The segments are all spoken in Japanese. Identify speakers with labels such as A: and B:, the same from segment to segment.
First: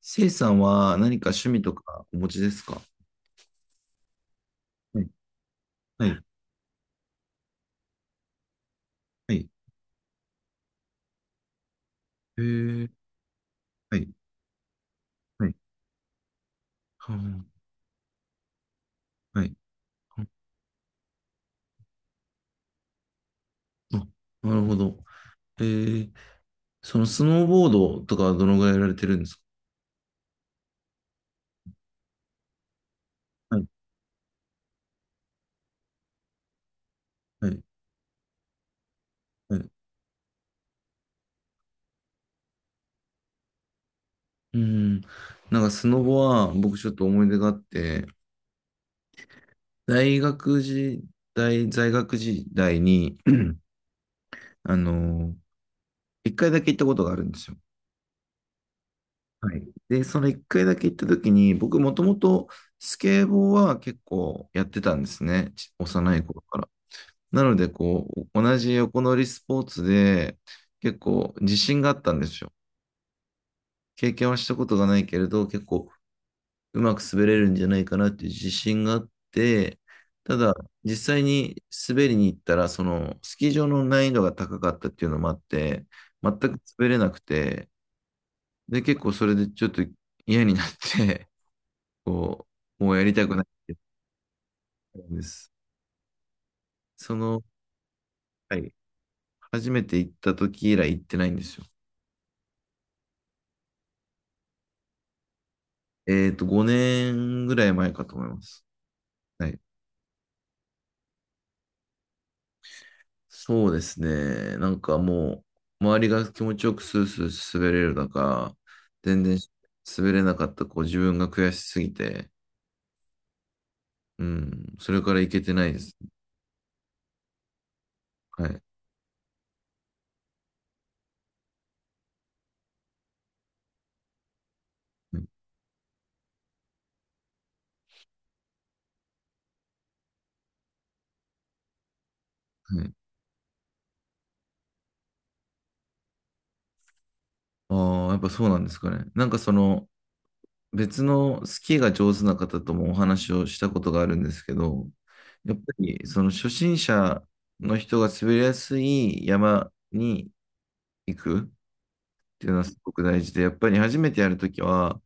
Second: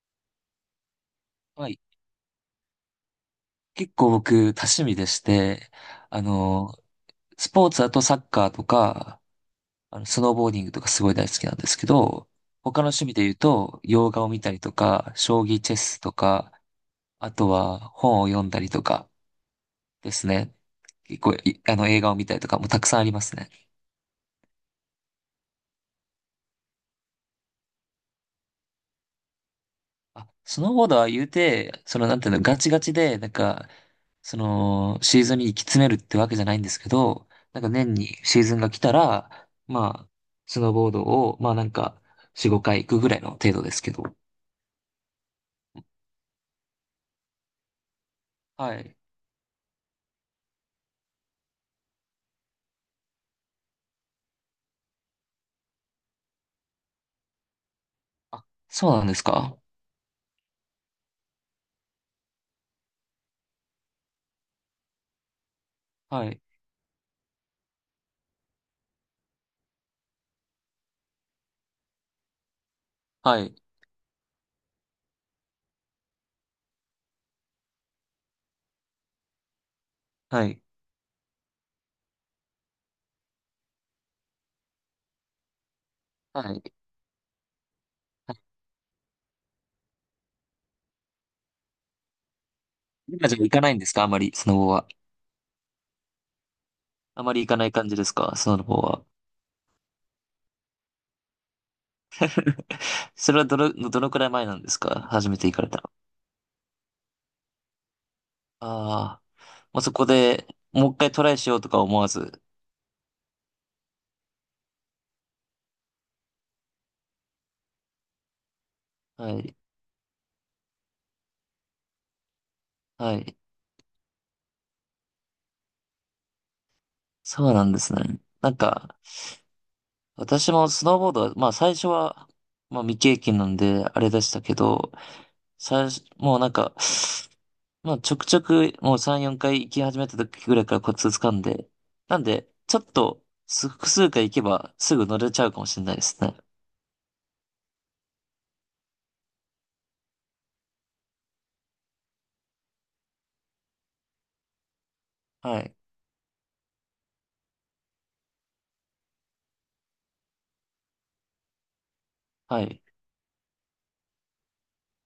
A: せいさんは何か趣味
B: は
A: と
B: い。
A: かお持ちですか？
B: 結構僕、多趣味
A: は
B: で
A: い。
B: して、
A: はい。
B: あの、スポーツだとサッカーとか、
A: はい。
B: スノーボーディングとかすごい大好きなんですけど、
A: え
B: 他の
A: ー、
B: 趣味で言うと、
A: はい。
B: 洋画を見たりとか、将
A: はい。
B: 棋チェスとか、
A: は
B: あ
A: あ。
B: とは本を読んだりとか
A: はい。
B: ですね。結構い、あの、映画を見たりとかもたくさんありますね。
A: ああ、なるほど。えー、そのスノーボードとかはどのぐらいやられてるんですか？
B: あ、スノーボードは言うて、なんていうの、ガチガチで、なん
A: はい。
B: か、シーズンに行き詰めるってわけじゃないんですけど、
A: は
B: な
A: い。
B: んか年にシーズンが来たら、
A: はい。
B: まあ、スノーボードを、まあなんか、4、5回行くぐらいの程度ですけど。
A: うん。なんかスノボは僕ちょっと思い出があって、
B: はい。
A: 大学時代、在学時代に、あの、一回だけ行ったことがあるんですよ。
B: あ、そうなんです
A: は
B: か？
A: い。で、その一回だけ行った時に、僕もともとスケボーは結構やってたんですね。幼い
B: は
A: 頃
B: い。
A: から。なので、同じ横乗りスポーツで結構自信があったんですよ。
B: はい。
A: 経験はしたことがないけれど、結構うまく滑れるんじゃないかなっていう自信があって、た
B: は
A: だ、
B: い。
A: 実際に滑りに行ったら、そのスキー場の難易度が高かったっていうのもあって、全く
B: はい。
A: 滑れなくて、
B: はい。
A: で、結構それでちょっと嫌になってこもうやりた
B: 今じ
A: く
B: ゃ
A: ないっ
B: 行かない
A: て
B: んですか？あまり、スノボは。
A: 言ったんです。そ
B: あまり
A: の、
B: 行かない感じですか？ス
A: は
B: ノ
A: い、
B: ボは。
A: 初めて行った時以来行ってないんですよ。
B: それはどのくらい前なんですか？初めて行かれたの。
A: 5年ぐらい前かと思います。
B: ああ、
A: はい。
B: もうそこでもう一回トライしようとか思わず。
A: そうですね。なんかもう、周りが気持ちよくスースー滑れる中、全
B: は
A: 然
B: い。
A: 滑れなかった自分が悔しすぎて、
B: はい。
A: うん、それから行けてないです。
B: そうなんですね。
A: はい。
B: な
A: は
B: ん
A: い。
B: か、私もスノーボードは、まあ最初は、まあ未経験なんであれでしたけど、最初、もうなんか、まあちょくちょくもう3、4回行き始めた時ぐらいからコツ掴んで、なんで、ちょ
A: は
B: っ
A: い。
B: と複数回行けばすぐ乗れちゃうかもしれないですね。
A: ああ、やっぱそうなんですかね。なんかその、別のスキーが上手な方ともお話をしたことがあるんですけど、やっ
B: は
A: ぱ
B: い。
A: りその初心者の人が滑りやすい山に行くっていうの
B: は
A: はす
B: い。
A: ごく大事で、やっぱり初めてやるときは、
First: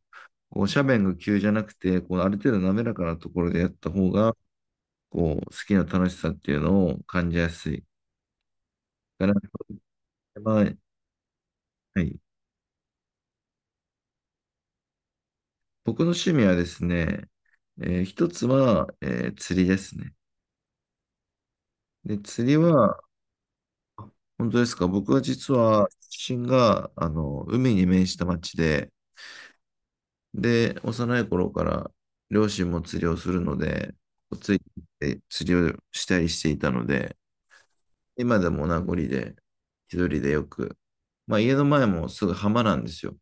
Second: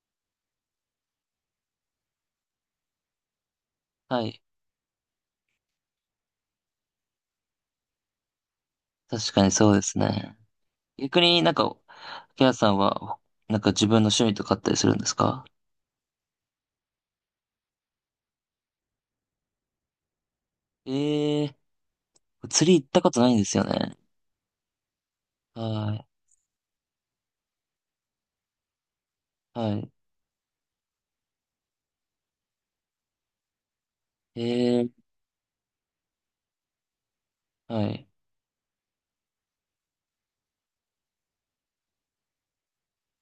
A: 斜面が急じゃなくて、ある程度滑らかなところでやった方
B: は
A: が、
B: い。
A: スキーの楽しさっていうのを感じやすい。から、
B: 確かにそうですね。
A: は
B: 逆になんか、
A: い。
B: ケアさんは、なんか自分の趣味とかあったりするんですか？
A: 僕の趣味はですね、一つは、釣りですね。
B: ええ
A: で、釣
B: ー、
A: り
B: 釣り行っ
A: は、
B: たことないんですよね。
A: 本当ですか。僕は実は、
B: は
A: 出身が、海に面した町で、
B: い、はい。
A: で、幼い頃から両親も釣りをするので、ついて行っ
B: ええ
A: て釣りをしたりしていたので、
B: ー、はい。
A: 今でも名残で、一人でよく、家の前もすぐ浜なんですよ。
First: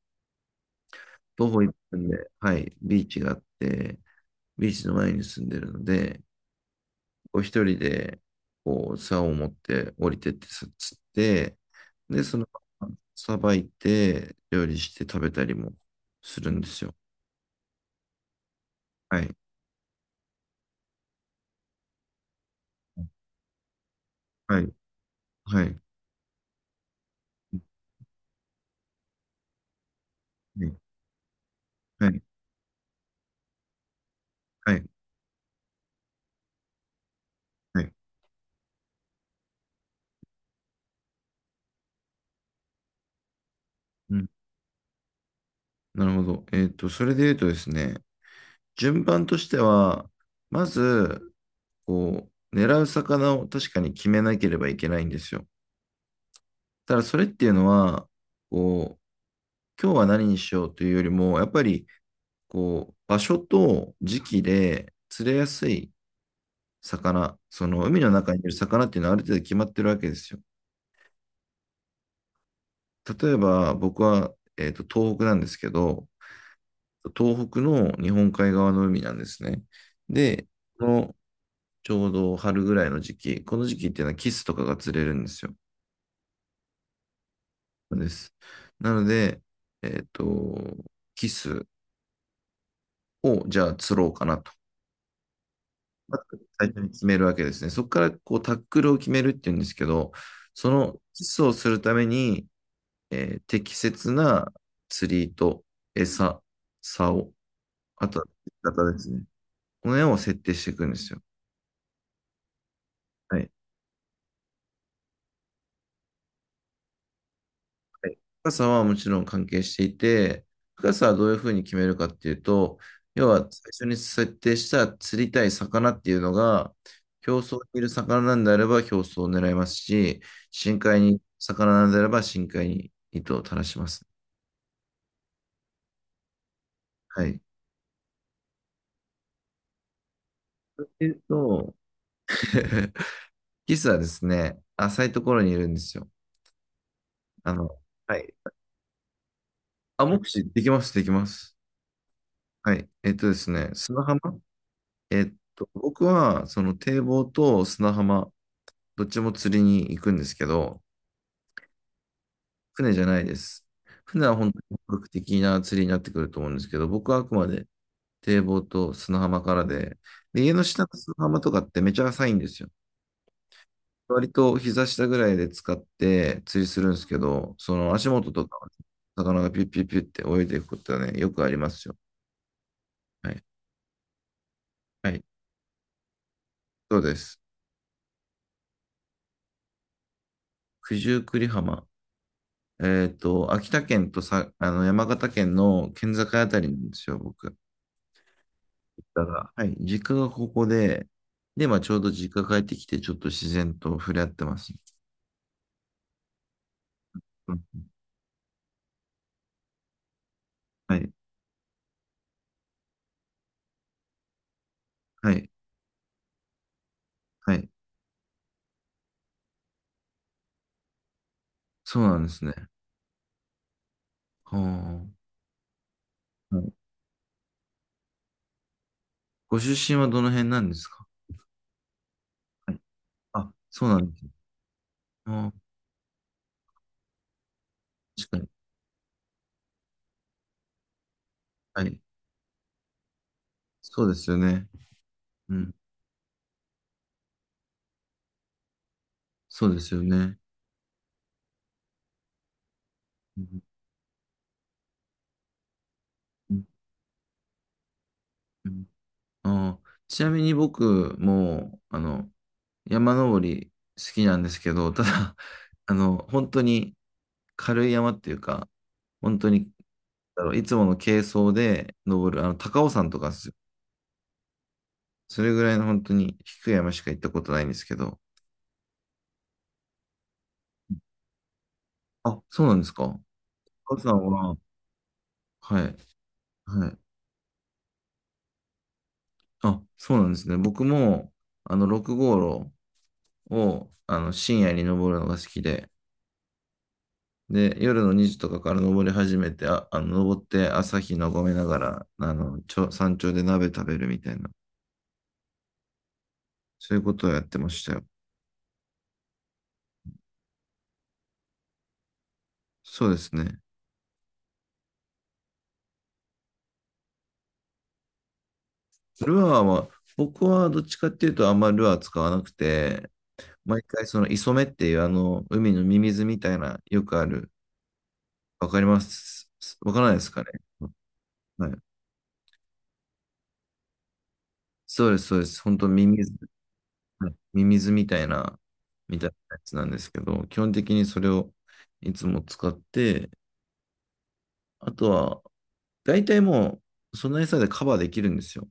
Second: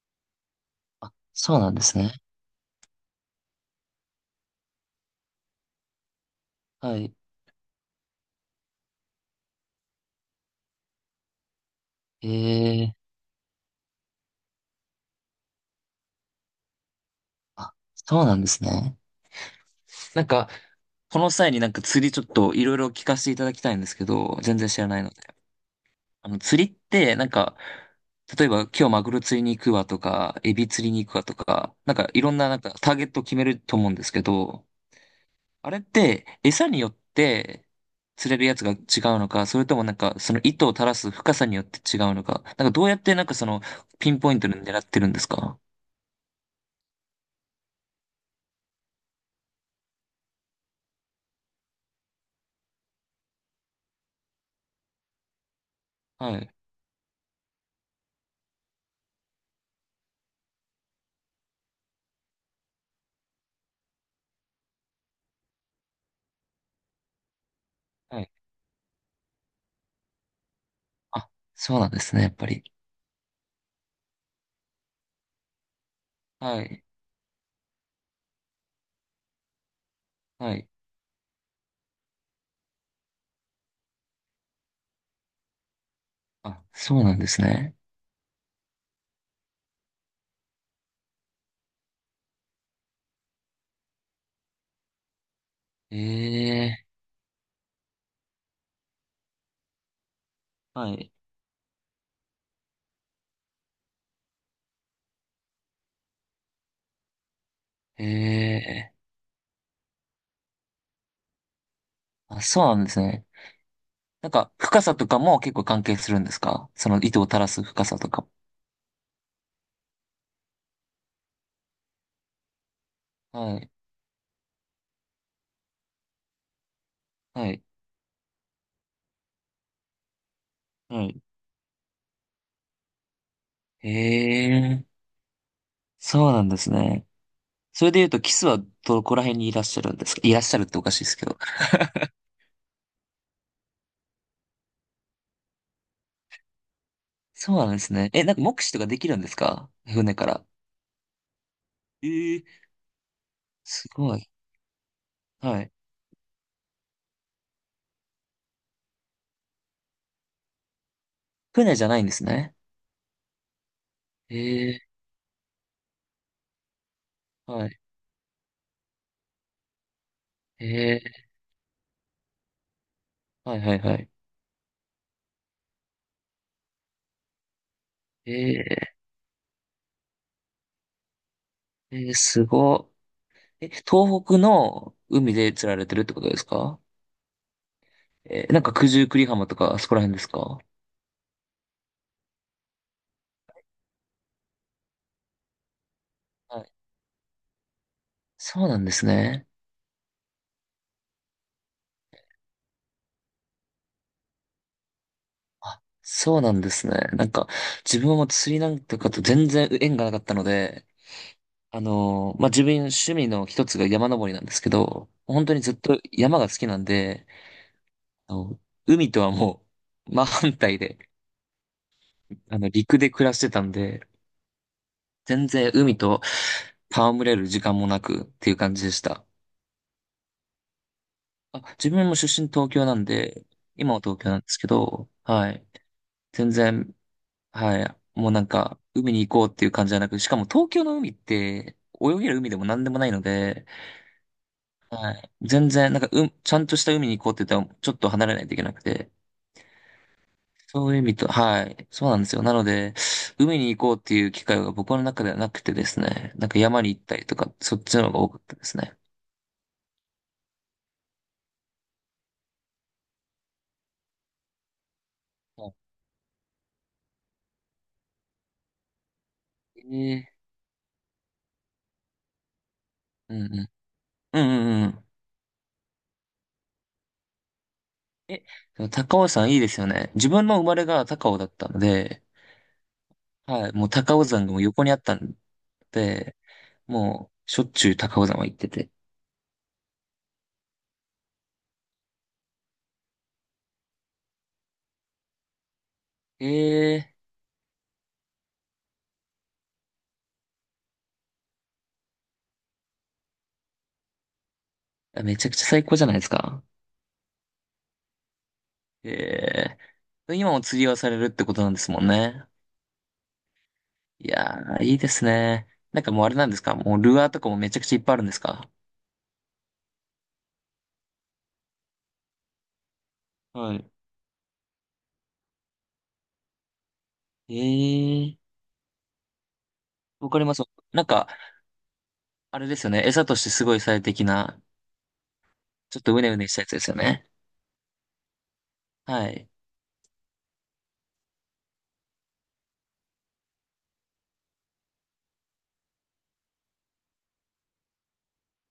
A: 徒
B: そう
A: 歩1
B: なんです
A: 分
B: ね。
A: で、はい、ビーチがあって、ビーチの前に住んでるので、
B: はい。
A: 一人で、竿を持って降りてって釣って、で、
B: ええー、
A: さばいて、料理して食べたりもするんですよ。
B: あ、そうなんですね。
A: はい。
B: なんか、この際になんか釣りちょっといろいろ聞かせていただきたいんですけど、全
A: は
B: 然
A: い。
B: 知らないので。
A: はい。
B: 釣りって、なんか、例えば今日マグロ釣りに行くわとか、エ
A: は
B: ビ
A: い。
B: 釣りに行くわとか、なん
A: は
B: か
A: い。
B: いろんななんかターゲットを決めると思うんですけど、あれって、餌によって
A: はい。
B: 釣れるやつが違うのか、それともなんか、その糸を垂らす深さによって違うのか、なんかどうやってなんかピ
A: う
B: ン
A: ん。
B: ポイントで狙ってるんですか？
A: なるほど。それで言うとですね、順番としては、まず、狙う魚を確かに決めなければいけないんですよ。
B: はい。
A: ただ、それっていうのは、こう、今日は何にしようというよりも、やっぱり、場所と時期で釣れやすい魚、その海の
B: はい。
A: 中にいる魚っていうのはある程度決まってるわけですよ。
B: あ、そうなんですね、やっぱり。
A: 例えば僕は、東北なんですけど、
B: はい。
A: 東北の日本海側の海なんですね。で、
B: はい。
A: このちょうど春ぐらいの時期、この時期っていうのはキスとかが釣れるんですよ。
B: あ、そうなんですね。
A: です。なので、えっと、キスをじゃあ釣ろうかなと。最
B: え
A: 初に
B: え、
A: 決めるわけですね。そこからタックルを決めるっていうんですけど、そ
B: は
A: の
B: い。
A: キスをするために、適切な釣りと餌、竿、あとは釣り
B: え
A: 方
B: え、
A: ですね。この辺を設定していくんですよ。
B: あ、そうなんですね。
A: はい。
B: なんか、深さとかも結構関係するんですか？その糸を垂らす深さと
A: はい、
B: か。
A: 深さはもちろん関係していて、深さはどういうふうに決めるかっていうと、要は
B: はい。
A: 最初に設定した釣りたい魚っていうのが、表
B: は
A: 層に
B: い。
A: いる魚なんであれば表層を狙いますし、深海
B: はい。
A: に魚なんであれば深海に糸を垂らします。
B: ええ、そうなんですね。
A: はい。
B: それで言うと、キスはどこら辺にいらっしゃるんですか？いらっしゃるっておかしい
A: え
B: です
A: っ
B: けど。
A: と、キスはですね、浅いところにいるんですよ。あ
B: そうな
A: の、
B: んですね。
A: は
B: え、
A: い。
B: なんか目視とかできるんですか？
A: あ、
B: 船
A: 目
B: から。
A: 視できます、できます。
B: えー、
A: はい。えっとですね、
B: す
A: 砂
B: ご
A: 浜
B: い。はい。
A: 僕は、その堤防と砂浜どっちも釣りに行くんですけど、
B: 船じゃないんですね。
A: 船じゃないです。船は本当に
B: え
A: 本格的な釣りになってくると思うんですけど、僕はあくま
B: ー、
A: で
B: はい。
A: 堤防と砂浜からで、で、家の下の砂
B: え
A: 浜とかってめちゃ浅いんですよ。
B: ー、はいはいはい。
A: 割と膝下ぐらいで使って釣りするんですけど、その足元とか、
B: え
A: 魚がピュッピュッピュッって泳いでいくことはね、よくありますよ。
B: ー、えーすご
A: はい。
B: い。え、東北の
A: はい。
B: 海で釣られてるってことですか？
A: そうです。
B: えー、なんか九十九里浜とかあそこら辺ですか？
A: 九十九里浜。秋田県とさ、山形県の県境あた
B: は
A: り
B: い。
A: なんですよ、僕。
B: そうなんです
A: だ
B: ね。
A: が、はい、実家がここで、で、ちょうど実家帰ってきて、ちょっと自然と触れ合ってます。
B: あ、そうなんですね。なんか、
A: うん、
B: 自分はもう釣りなんとかと全然縁がなかったので、
A: はい、
B: まあ、自分趣味の一つが山登りなんですけど、
A: は
B: 本
A: い、
B: 当にずっと山が好きなんで、
A: はい。
B: あの、海とはもう真反対で、
A: そうなんですね。
B: 陸で暮らしてたんで、
A: は
B: 全然海と
A: あ、はい。
B: 戯れる時間もなくっていう感じでした。
A: ご出身はどの辺なんですか？
B: あ、自分も出身東
A: はい。
B: 京なんで、
A: あ、そう
B: 今
A: な
B: は
A: んで
B: 東
A: す
B: 京
A: ね。
B: なんですけど、は
A: あ
B: い。全然、はい。
A: ー、
B: もう
A: 確か
B: なん
A: に。
B: か、海に行こうっていう感じじゃなく、しかも東京の海って、
A: はい。
B: 泳げる海でも何でもないので、
A: そうですよね。
B: はい。
A: う
B: 全
A: ん。
B: 然、なんか、うん、ちゃんとした海に行こうって言ったら、ちょっと離れないといけなくて。
A: そうですよね。
B: そういう意味と、はい。そうなんですよ。なので、
A: う
B: 海
A: ん。
B: に行こうっていう機会が僕の中ではなくてですね。なん
A: う
B: か
A: ん
B: 山に行ったりとか、そっちの方が多かったで
A: う
B: す
A: ん。
B: ね。
A: ちなみに僕も、山登り好きなんですけど、ただ、
B: は
A: 本当に軽い山っていうか、本当に
B: い、え
A: だろう、いつもの軽装で登る、高尾山とか
B: ー、
A: で
B: う
A: すよ。
B: んうん。うんうんうん。
A: それぐらいの本当に低い山しか行ったことないんですけど。
B: え、でも高尾山いいですよね。自分の生まれが高尾だったので、
A: あ、そうなんですか。
B: はい。もう
A: 高尾
B: 高
A: 山
B: 尾山が
A: は、
B: もう横にあったん
A: はい、
B: で、
A: はい。
B: もう、しょっちゅう高尾山は行ってて。
A: あ、そうなんですね。僕も、6号路を、深夜に登るのが好きで、
B: ええ
A: で、夜の2時とかから登り始めて、登って朝日眺めながら、山頂で鍋食べるみたいな、
B: ーめちゃくちゃ最高じゃないですか。
A: そういうことをやってましたよ。
B: ええ。今も釣りをされるってことなんですもんね。
A: そうですね。
B: いやー、いいですね。なんかもうあれなんですか？もうルアーとかもめちゃくちゃいっぱいあるんですか？
A: ルアーは、僕はどっちかっていうとあんまりルアー使わなくて、
B: は
A: 毎
B: い。
A: 回その磯目っていうあの海のミミズみたいなよくある。
B: ええ。
A: わかります。わからないで
B: わ
A: す
B: か
A: か
B: り
A: ね。
B: ます。なんか、
A: はい。
B: あれですよね。餌としてすごい最適な、
A: そうです、そうです。本当
B: ちょっ
A: ミ
B: とう
A: ミ
B: ね
A: ズ、
B: うねしたやつですよね。
A: はい、ミミズみたいな、みた
B: は
A: いな
B: い。
A: やつなんですけど、基本的にそれをいつも使って、あとは、大体もう、その餌でカバーできるんですよ。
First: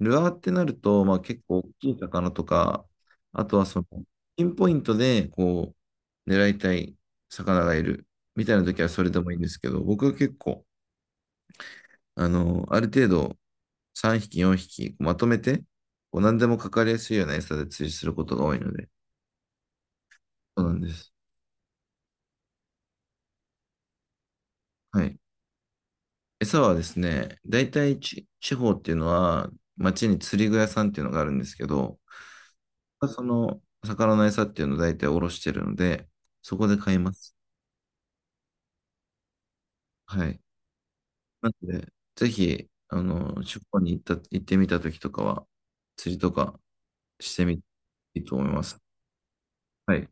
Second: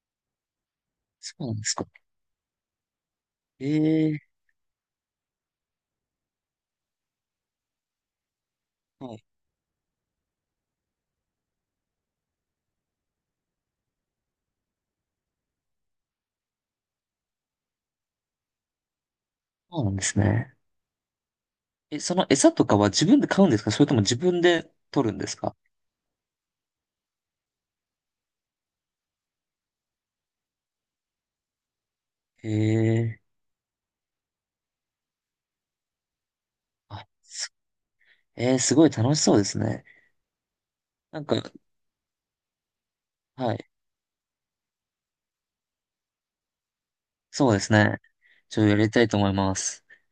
A: ルアーってなると、
B: そ
A: 結
B: うなん
A: 構
B: で
A: 大
B: すか。
A: きい魚とか、あとは
B: ええ。
A: ピンポイントで、狙いたい魚がいるみたいな時はそれ
B: は
A: で
B: い。
A: もいいんですけど、僕は結構、ある程度3匹、4匹まとめて、何でもかかりやすいような餌で釣りすることが多いので、
B: そうなんですね。
A: そうなんです。
B: え、その餌とかは自分で買うんですか？それとも自分で
A: は
B: 取る
A: い。
B: んですか？
A: 餌はですね、大体地方っていうのは、町に釣り具屋さんっていうのがあるんですけど、
B: え
A: がそ
B: え。
A: の魚の餌っていうのを大体おろしてるので、そこで買い
B: あ、
A: ます。
B: えーすごい楽しそうですね。
A: はい。
B: なん
A: な
B: か、
A: ので、ぜひ、
B: は
A: 地
B: い。
A: 方に行った、行ってみた時とかは、釣りとかして
B: そう
A: み
B: で
A: て
B: すね。
A: いいと思い
B: ち
A: ま
B: ょっとや
A: す。
B: りたいと思います。
A: はい。